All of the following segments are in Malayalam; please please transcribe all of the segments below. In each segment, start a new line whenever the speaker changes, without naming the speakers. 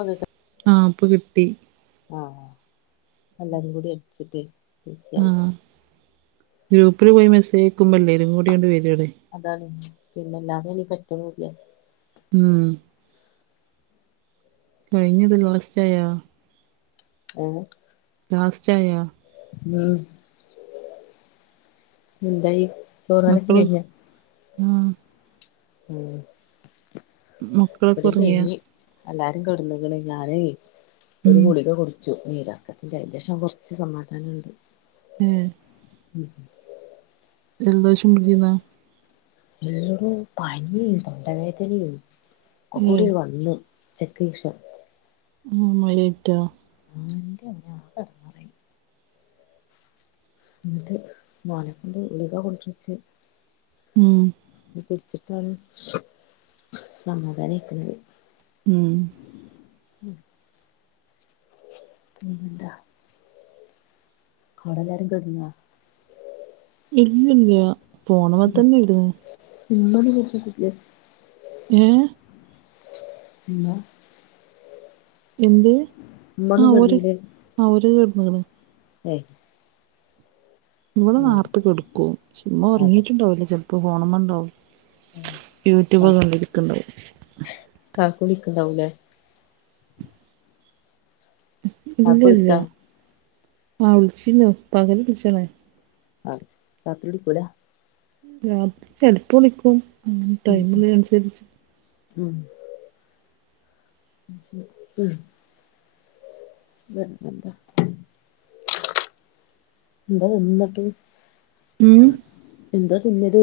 അതെട്
ആപ്പ് കിട്ടി
ആഹ് എല്ലരും കൂടി അടിച്ചിട്ട് പിടിച്ചാണ്
ഗ്രൂപ്പിൽ പോയി മെസേജ് അയക്കുമ്പോ എല്ലാരുംകൂടി ഇങ്ങട് വരുവാണ്
അതാണ് പിന്നെല്ലാതെനി പറ്റണുല്ല
ഉം കഴിഞ്ഞത് ലോസ്റ്റ് ആയോ
ഓ
ലോസ്റ്റായോ
ഉം എന്തായി ചോറുണ്ണലൊക്കെ
മക്കള്
കഴിഞ്ഞോ
മം
ഉം
മക്കളൊക്കെ
ഇവടെ
ഉറങ്ങിയാ
കഴിഞ്ഞ് എല്ലാരും കിടന്നേക്കണ് ഞാനെ ഒരു
ഉം
ഗുളിക കൊടു ത്തു നീർറക്കത്തിന്റെറെ അതിന്റെ ശേഷം കുറച്ച് സമാധാനം ഉണ്ട്
ഏ
ഉംഹും
ജലദോശംപിടിച്ചിന്ന
[unintelligible] പനിം തൊണ്ടവേദനയും ഒക്ക
ഏഹ്
കൂടി വന്ന് ചക്കി ക്ഷം
ഉം ഓലെറ്റാ
എന്താണ് ആ ഹ എന്നട്ട് മോനെ കൊണ്ട് ഗുളിക കുടിപ്പിച്ച്
ഉം
കുടിച്ചിട്ടാണ് സമാധാന ആയിക്കണ്
ഉം
പിന്നെന്താ അവിടെല്ലാരും കിടന്ന
ഇല്ലല്ല ഫോണ് മ്മെ തന്നെ ഇടുന്നേ
പിന്നെ ഒന്നും [unintelligible]
ഏ
പിന്നെ
എന്ത് ആ
ഉമ്മൊന്നും
ഓര്
കിടന്നീല്ലേ
ആ ഓര് കിടന്നേക്കണ്
ഏയ്
ഇവിടെ
ആഹ്
നേർത്ത് കെടുക്കും ചുമ്മ
അതെ
ഉറങ്ങിയിട്ടുണ്ടാവില്ല ചിലപ്പോ ഫോണമ്മ ഉണ്ടാവും
കാ
യൂട്യൂബ് കണ്ടിരിക്കണ്ടാവും
കാക്കു വിളിക്കുന്നുണ്ടാവുല്ലേ
ഇല്ല
കാക്കു
ഇല്ല
വിളിച്ചാ
ആ വിളിച്ചിന്നു പകൽ വിളിച്ചണേ
ആ രാത്രിവിളിക്കൂല
രാത്രി ചെലപ്പം വിളിക്കുംടൈ
ഉം
മ്
ഉം
ല്ലെ അനുസരിച്ച്
ഉം ഉം നിർബന്ധ എന്താ എന്നിട്ട്
ഉം
എന്താ തിന്നത്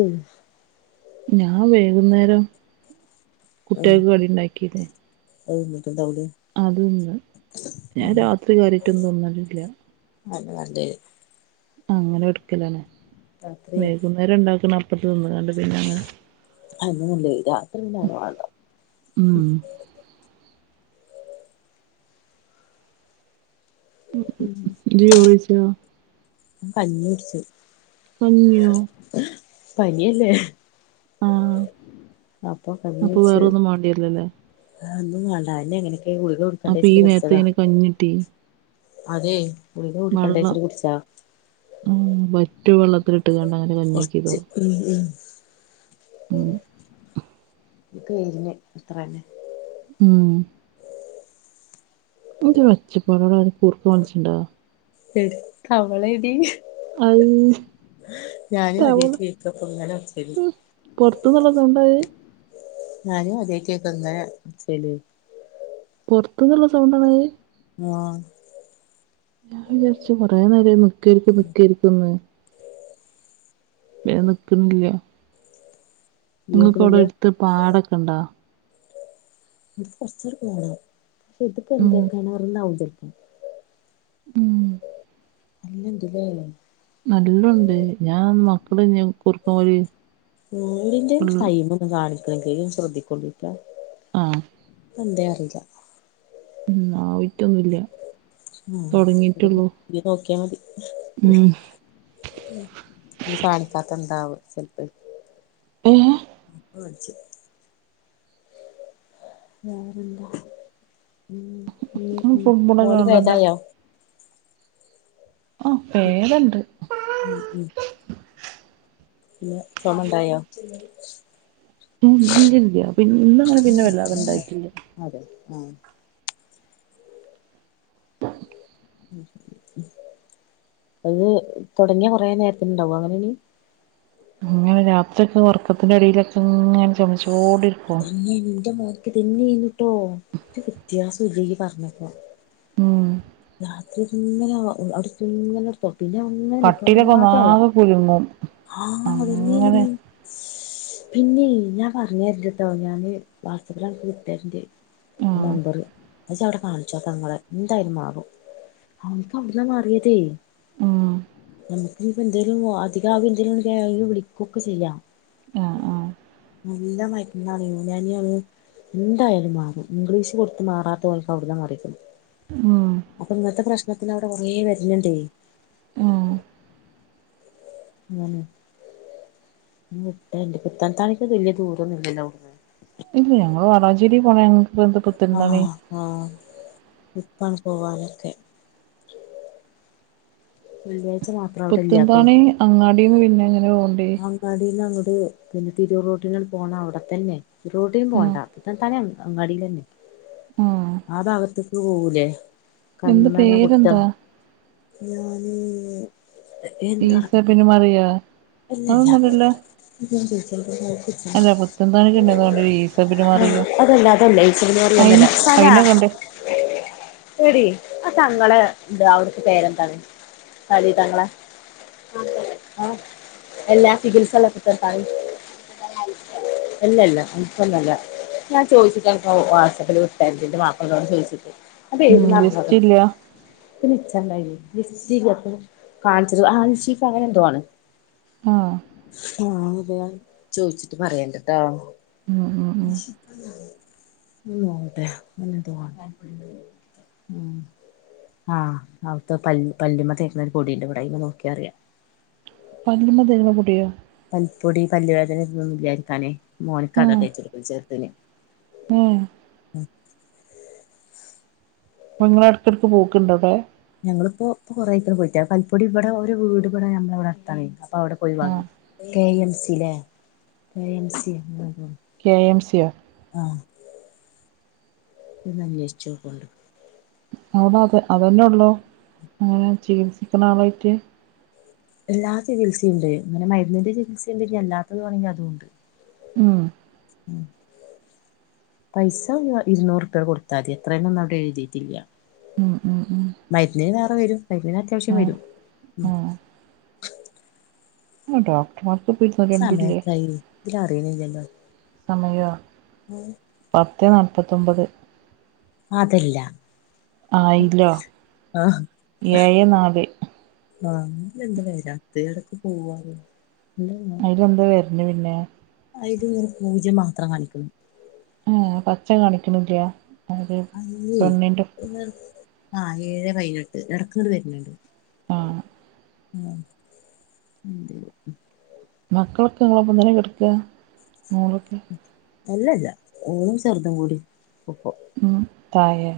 ഞാ വൈകുന്നേരം കുട്ടികൾക്ക് കടി ഉണ്ടാക്കിയത്
[unintelligible] എന്താ വേണ്ടേ
അത് തിന്ന് ഞാൻ രാത്രി കാര്യായിട്ടൊന്നും തിന്നലി ഇല്ല.
അതാ നല്ലെ
അങ്ങനെ എടുക്കലാണ്
രാത്രി
വേകുന്നേരം ഉണ്ടാക്കണ അപ്പം തിന്ന് കണ്ട് പിന്നെ അങ്ങനെ കൊടുക്കലാണ്.
അത നല്ലത് രാത്രി എന്ന വേണ്ട
ഉം
ഉം
ഇന്ന് ചോറ് കഴിച്ചോ
മം കഞ്ഞി കുടിച്ച്
കഞ്ഞിഞോ
പനില്ലേ
ആഹ് അപ്പൊ വേറോന്നും മാണ്ടിയരൂലല്ലേ.
ആ ഒന്നുംവേണ്ടാ എന്നെ ഇങ്ങനെയൊക്കെ ഗുളിക കൊടു
അപ്പൊ ഈ നേരത്ത് എങ്ങനെ കഞ്ഞ്കിട്ടി.
അതെ ഗുളിക കുടി കണ്ടേച്ചിട്ട് കുടിച്ചാത
പറ്റ് വെള്ളത്തിൽ ഇട്ട്ങട് അങ്ങനെ കഞ്ഞിയാക്കിയതോ
കൊറച്ച് ഉം ഉം
ഉം
ഇക്ക് കയിഞ്ഞെ ഇത്രന്നെ
ഉം ഇനിക്ക് വെച്ചപ്പ [unintelligible] കൂർക്കം വലിച്ചിണ്ടാ
പെട് കവളേടി.
അയ്
ഞാനും ആദ്യായിട്ട് കേക്ക ഇങ്ങന ഒച്ചെല്
പൊറത്തിന്നുള്ളൊരു സൗണ്ട അത്.
ഞാനും ആദ്യായിട്ട് കേക്കാ ഇന്നലെ [unintelligible]
പൊറത്തുന്നുള്ള സൗണ്ടാണത്.
ആഹ്
ഞാൻ വിചാരിച്ചു കൊറെ നേരായി നിക്കേരിക്കും നിക്കേരിക്കുന്ന്. ഞാൻ നിക്ക്ൺല്ല്യ.
ഇയ്യ്
നിങ്ങക്ക്
കേക്ക്ണില്ല
ഓടെടുത്ത് പാടൊക്കെ ഒണ്ടാ.
[unintelligible]
ഉം
[unintelligible]
ഉം
നല്ലിന്തുലേയം
നല്ലോണ്ട് ഞാൻ മക്കള് ഞാൻ കൊറിക്കുമ്പോഴ്
ടിന്റെം ടൈയിമ്പോന്നും കാണിക്കുനില ശ്രദ്ധിക്കൊണ്ടിരിക്ക
ആഹ്
എന്തേ അറിയില്ല
ഉ ആ വിറ്റൊന്നുല്ല.
ആഹ് ഇത് നോക്കിയാ മതി.
ഉം
കാണിക്കാത്തത് എന്താണാവോ ചിലപ്പംകി.
ഏഹ്
ഓൻച്ചി വേറെന്താ ഉം
ഇങ്ങള് ഫുട്ബോളൊക്കെ
മോന്
കാണല്ണ്ടോ
ഭേതായോ?
ആഹ് ഭേതണ്ട്.
ഉം ഉം പിന്ന ചൊമ ഉണ്ടായോ?
ഇല്ല ഇല്ല പി ഇന്ന അങ്ങനെ പിന്നെ വെല്ലാതെ ഉണ്ടായിട്ടില്ല.
അതെ ആഹ് അത് തൊടങ്ങിയ കൊറേ നേരത്തിണ്ടാവോ അങ്ങനെന്.
അങ്ങനെ രാത്രിക്ക ഒറക്കത്തിൻ്റെ എടെലൊക്കെ ഇങ്ങനെ ചെമച്ചോണ്ടിരിക്കും.
പിന്ന എന്റെ മോക്ക് ഇതന്നെയായിന്നിട്ടോ ഒരു വ്യത്യാസം ഇല്ലയി പറഞ്ഞപ്പോ
ഉം
രാത്രിന്ന [unintelligible] പിന്നെ ഒന്നെ
കട്ടിലൊക്കെ
നിക്കാതായി
ഒന്നാകെ കുലുങ്ങും
ആഹ് അതെന്നേ നീ
അങ്ങനെ
പിന്നെ ഞാൻ പറഞ്ഞരണ്ട്ട്ടോ ഞാന് വാട്സപ്പിൽ അനക്ക് വിട്ടര്ണ്ട്
ആഹ്
നമ്പറ് ജ്ജ അവിടെ കാണിച്ചോ നിങ്ങളെ എന്തായാലും മാറും അവനക്ക് അവിട്ന്നാ മാറിയതേ
ഉം
അപ്പോ എന്തെലും അധികാവ എന്തലും വിളിക്കുക്കെ ചെയ്യാം
ആഹ് ആഹ്
നല്ല മരുന്നാണ് [unintelligible] ന്തായാലും മാറും ഇംഗ്ലീഷ് കൊടുത്ത് മാറാത്ത ഒൾക്ക് അവിട്ന്നാണ് മറിക്ക്ണ്
ഉം
അപ്പൊ ഇങ്ങത്തെ പ്രശ്നത്തിൽ അവിടെ കുറെ മരുന്നുണ്ടേ
ഉം
ഉം വിട്ടരന്റ് പുത്തനത്താണിക്ക് വെല്ല്യ ദൂരൊന്നു ഇല്ലല്ലോ
ഇല്ലെയ്‌ ഞങ്ങള് വാളാഞ്ചേരിൽ പോണെ ഞങ്ങക്ക് ന്ത് പു
ആഹ് ആഹ് ഇപ്പാണ് പോവാനക്കെ വെള്ളിയാഴ്ച രാ
പുത്തൻനതാണീ അങ്ങാടിന്ന് പിന്നെ എങ്ങനെ പോണ്ടേ
അങ്ങാടിന്ന് അങ്ങട് പിന്നെ തിരുറോട്ടിന പോണ അവിടെത്തന്നെ വേറെ എവിടെ പോണ്ട
ആഹ്
പുത്തനത്താണി അങ്ങാടിയിലന്നെ ആഹ് ഭാഗത്തേക്ക് പോവൂലേ
എന്ത്
കന്മന കുട്ട
പേരെന്താ
ഞാന്.
ഈ
എന്താറഞ്ഞ
സബ്ന് മറിയ
അല്ലല്ല
അതൊന്നുംല്ലല്ലോ. പുത്തൻന്താണിക്ക് ഉണ്ട് തോന്നുണ്ട് ഈസ ബിൻ മറിയ
[unintelligible] അതല്ല, അതല്ല ഈ [inaudible] സന
അയിന അയിനൊക്കെ ഉണ്ട്
എടി ആ സങ്കട ത് അവ്ടത്തെ പേരെന്താണ്. [unintelligible] എല്ലാ ചികിത്സള്ള [unintelligible] എല്ലല്ല [unintelligible] ഞാൻ ചോയിച്ചിട്ട അനക് വാട്സപ്പിൽ വിട്ടര്ല്ന്റ് ന്റെ മാപ്പളോട് ചോയിച്ചിട്ട്. അതെത്
ഉം ജസ്റ്റ്
[unintelligible]
ഇല്ല
ഇയ്ക്കു നിച്ചണ്ടെയ്ന് [unintelligible] കാണിച്ചത് അൽ ശിഫ അങ്ങനെ എന്തോ ആണ്.
ആഹ്.
ആഹ് അതെ ചോദിച്ചിട്ട് പറയണ്ടട്ടോ.
ഉം, ഉം. ഉം
[unintelligible] ങ്ങനെ ന്തോ ആണു. ആഹ് അവിടുത്തെ പല് പല്ലുമ്മ തേക്കുന്നൊരു പൊടിണ്ട് ഇവിടെ അയ്മെ നോക്കിയ അറിയാം.
പല്ലുമ്മേ തെയ്ണ പൊടിയോ?
പൽപ്പൊടി പല്ലുവേദനൊന്നും ഇല്ലാതിയിരിക്കാന് മോൻക്കത തേച്ചോടുപ്പ ചേർതന്.
ഉം. അപ്പൊ ങ്ങള് എടയ്ക്കെടക്ക് പോക്ക്‌ണ്ടോവിടെ?
ഞങ്ങളിപ്പോ ഇപ്പോ കൊറേയ്ക്ക് ണ്‌ പോയിറ്റെ പൽപ്പോടി ഇവിടെ ഒരു വീട് പണി യന്ന് വിടെ അടുത്തണ്‌ അപ്പൊ അവിടെ പോയി
ആഹ്
വാങ്ങി. കെ എം സി ലെ കെ എം സി ഉം ഉം
കെ എം സി യോ?
ആഹ് ഇയ്യൊന്വേഷിചോക്കൊണ്ട്.
അവിട അത് അതന്നെ ഉള്ളൂ അങ്ങനെ ചികിത്സിക്കണ ആളായിട്ട്.
എല്ലാ ചികിത്സുണ്ട് ഇങ്ങനെ മരുന്നിന്റെ ചികിത്സുണ്ട് ഞ്ഞി അല്ലാത്തത് വേണങ്കി അതുംണ്ട്.
ഉം.
ഉം. പൈസ ഇരുന്നൂറ്പ്പ്യ കൊടുത്താതി എത്രന്നോന്നും അവിടെ എഴുതിട്ടില്ല.
മ് ഉം ഉം
മരുന്നിനു വേറെ വരും മരുന്നിന് അത്യാവശ്യം
ആഹ്
വരും. ഉം
ആഹ് ആഹ് ഡോക്ടർമാർക്ക് ഇപ്പൊ ഇരുന്നൂറ്റിരണ്ടില്ലേ
സമയത്രായി ഇതിലറിയുന്നില്ലല്ലോ.
സമയോ?
ഉം.
പത്തെ നാപ്പത്തൊമ്പത്.
അതെല്ല.
ആയിലോ
ആഹ്
ഏഴെ നാല്.
ആഹ് ഇതെന്ത വരാത്തെ എടക്ക് പോവാണ് ന്ന് ന്നേ.
അയ്ലെന്താ വര്നെ പിന്നെ.
അയ്ത് ങ്ങനെ പൂജ്യം മാത്രം കാണിക്ക്‌ണ്.
ആഹ് പച്ച കാണിക്ക്‌ണില്ല്യ.
അല്ലേ ആ ഏഴേ പൈനെട്ട് എട്ക്ക്‌ങ്ങട് വര്ണ് ണ്ട്.
ആഹ്.
ആ ന്തെ.
മക്കളൊക്കെ ങ്ങളൊപ്പം തന്നെ കെട്ക്ക മോളൊക്കെ.
അല്ലല്ല ഓളും ചെർതും കൂടി. ഓ
ഉം തായേ.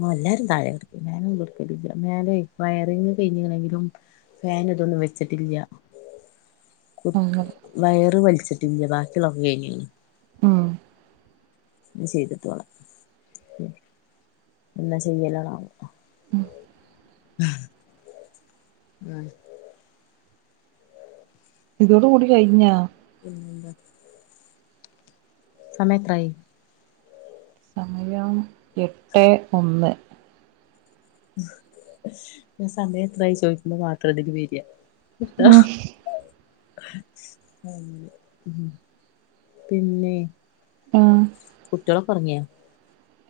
മല്ലാരും താഴെ കെട്ക്കല് മേലൊന്നും കെട്ക്കലില്ലാ. മേലെ വയറിങ് കെയ്ഞ് ക്ക്‌ണെങ്കിലും. ഫാന് തൊന്നും വെച്ചിട്ടില്ല്യ. കു
അങ്ങനെ
വയറ് വല്ച്ചിട്ടില്ല്യ. ബാക്കിയുള്ളൊക്കെ കെയ്ഞ്ണ്.
ഉം.
ചെയ്തത്വാണ് എന്നാ ചെയ്യലാണാവോ.
ഉം.
ഹ. [unintelligible]
ഇതോട് കൂടി കയ്ഞ്ഞ.
പിന്നെന്താ. സമയെത്രായി.
സമയം എട്ടെ ഒന്ന്.
ഞാ സമയത്രായി ചോയ്ക്കുമ്പ മാത്രതില്‌ വര്യാ ത്ത
ഉം
ഹ്. ഹ് [inaudible] പിന്നെയ്.
ആഹ്.
ട്ട്യോളൊക്കൊർങ്യോ.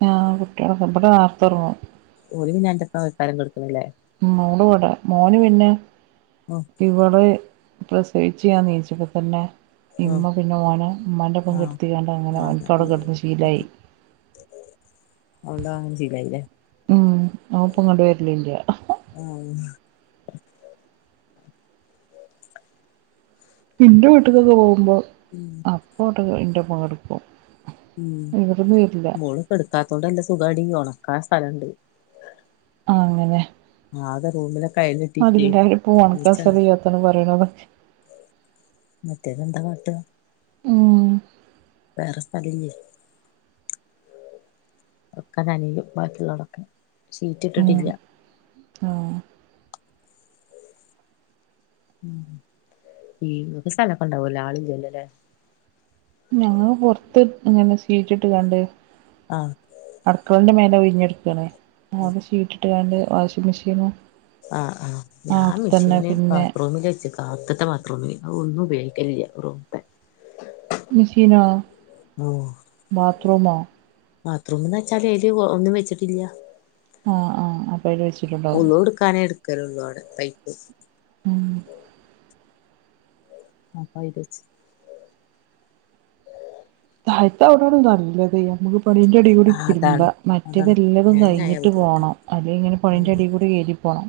ഞാ കുട്ട്യോളൊക്കെ ബടെ ന്നാർത്തൊർങ്ങും.
ഓല് പിന്നെ അന്റപ്പാവെയ്ക്കാരം കെട്ക്ക്ണ് ലെ.
ഉം മോള് വടെ മോന് പിന്നെ.
ഓഹ്.
ഇവള് പ്രസവിച്ച് ഞാ നീച്ചപ്പ തന്നെ.
ഉം
ഇമ്മ പിന്നെ ഓനെ മ്മാന്റൊപ്പം
ആഹ്
കെട്ത്തികാണ്ട് അങ്ങനെ ഓൻക് അവ്ടെ കെട്ന്ന് ശീലായി.
അവ്ണ്ട് അഹ്ങ്ങനെ ശീലായിലെ.
ഉം ഓപ്പ്ങ്ങട്ട് വര്ലില്ല്യ.
ആഹ് ഉം.
ഇന്റെ വീട്ട്ക്കൊക്കെ പോവുമ്പം.
ഉം.
അപ്പോട്ടൊക്കെ ഇൻ്റെപ്പം കട്ക്കും.
ഉം മോള് കെട്ക്കാത്തോണ്ട് അല്ല സുഖാടി ഒണ്ക്കാ സ്ഥലണ്ട്.
ആഹ് ങ്ങനെ.
ആകെ റൂമില
അതില്ലായിപ്പോ ഒണ്ക്കാ സ്ഥലയ്യാത്താണ് പറിണത്.
മറ്റേത് എന്താ കാട്ട.
ഉം.
വേറെ സ്ഥലല്ല്യെ. ഒക്ക നനിയും ബാക്കിയ്ള്ളതൊക്കെ സീറ്റ്
ഉം
ഇട്ടിട്ടില്ല.
ആഹ്.
ഉം ഈ ങ്ങക്ക് സ്ഥലൊക്കണ്ടാവൊല്ലോ ആളില്ലല്ലോ ലേ.
ഞങ്ങള് പൊർത്ത് അങ്ങനെ സീറ്റ്ട്ട്കാണ്ട്.
ആഹ്.
അട്ക്കളന്റെ മേലെ ഒയ്ഞ്ഞട്ക്കാണ് അവ്ടെ ശീറ്റ്ട്ട്കാണ്ട് വാഷിംഗ് മെഷീനും.
ആഹ് ആഹ് ഞാ
അവ്ട്ത്തന്നെ
മിഷീന്
പിന്നെ
ബാത്റൂമില് വെച്ചക്ക. ആത്ത്ത്തെ ബാത്രൂമില് അ ഒന്നു ഉപയോഗിക്കലില്ല റൂംത്തെ.
മിശീനോ ബാത്രൂമോ.
ബാത്റൂമ്ന്നച്ചാല് ഏല് കൊ ഒന്നും വെച്ചിട്ടില്ല.
ആഹ് ആഹ് അപ്പയ്ല് വെച്ചിട്ടുണ്ടാവും.
ക്കാനേ എട്ക്കലൊള്ളൂ അവ്ടെ പൈപ്പ്.
ഉം.
അപ്പയ്ലെച്ച്.
തായ്ത്തൗടൊടിം താറില്ല ന്തയ്യ അമക്ക്. പണിൻ്റെടി കൂടിം
ആഹ് അതാണ്
തിര്മ്പ
അതാണ്
മറ്റതെല്ലതും
മേലായ
കയ്ഞ്ഞിട്ട്
ബുദ്ധിമുട്ടാ
പോണം അല്ലെ ഇങ്ങനെ പണിൻ്റെടികൂടി എലു പോണം.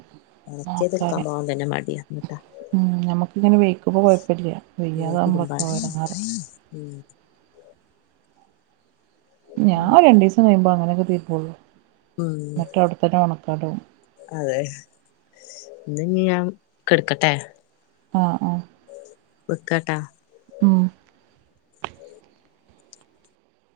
ഒണക്ക്യത്ട്ക്കാം
നോക്കാന്
പോവാം തന്നെ മട്യ ന്നട്ട.
ഉം ഞ്ഞമ്മക്ക്ങ്ങനെ വെയ്ക്കുമ്പൊ കൊയ്പ്പല്ല്യ വെയ്യാതാവുമ്പള
തിരുമ്പാൻ
ട്ടോ എടങ്ങേറ്.
ഉം
ഞാൻ ഒരു രണ്ട് ദിവസം കഴിയുമ്പം അങ്ങനൊക്കെ തീർപ്പുള്ളൂ
പോവാന്നോ നിങ്ങള് അതെ ഇനി ഞാൻ കെടക്കട്ടെ
ആഹ് ആഹ്
വെക്കെട്ടാ
ഉം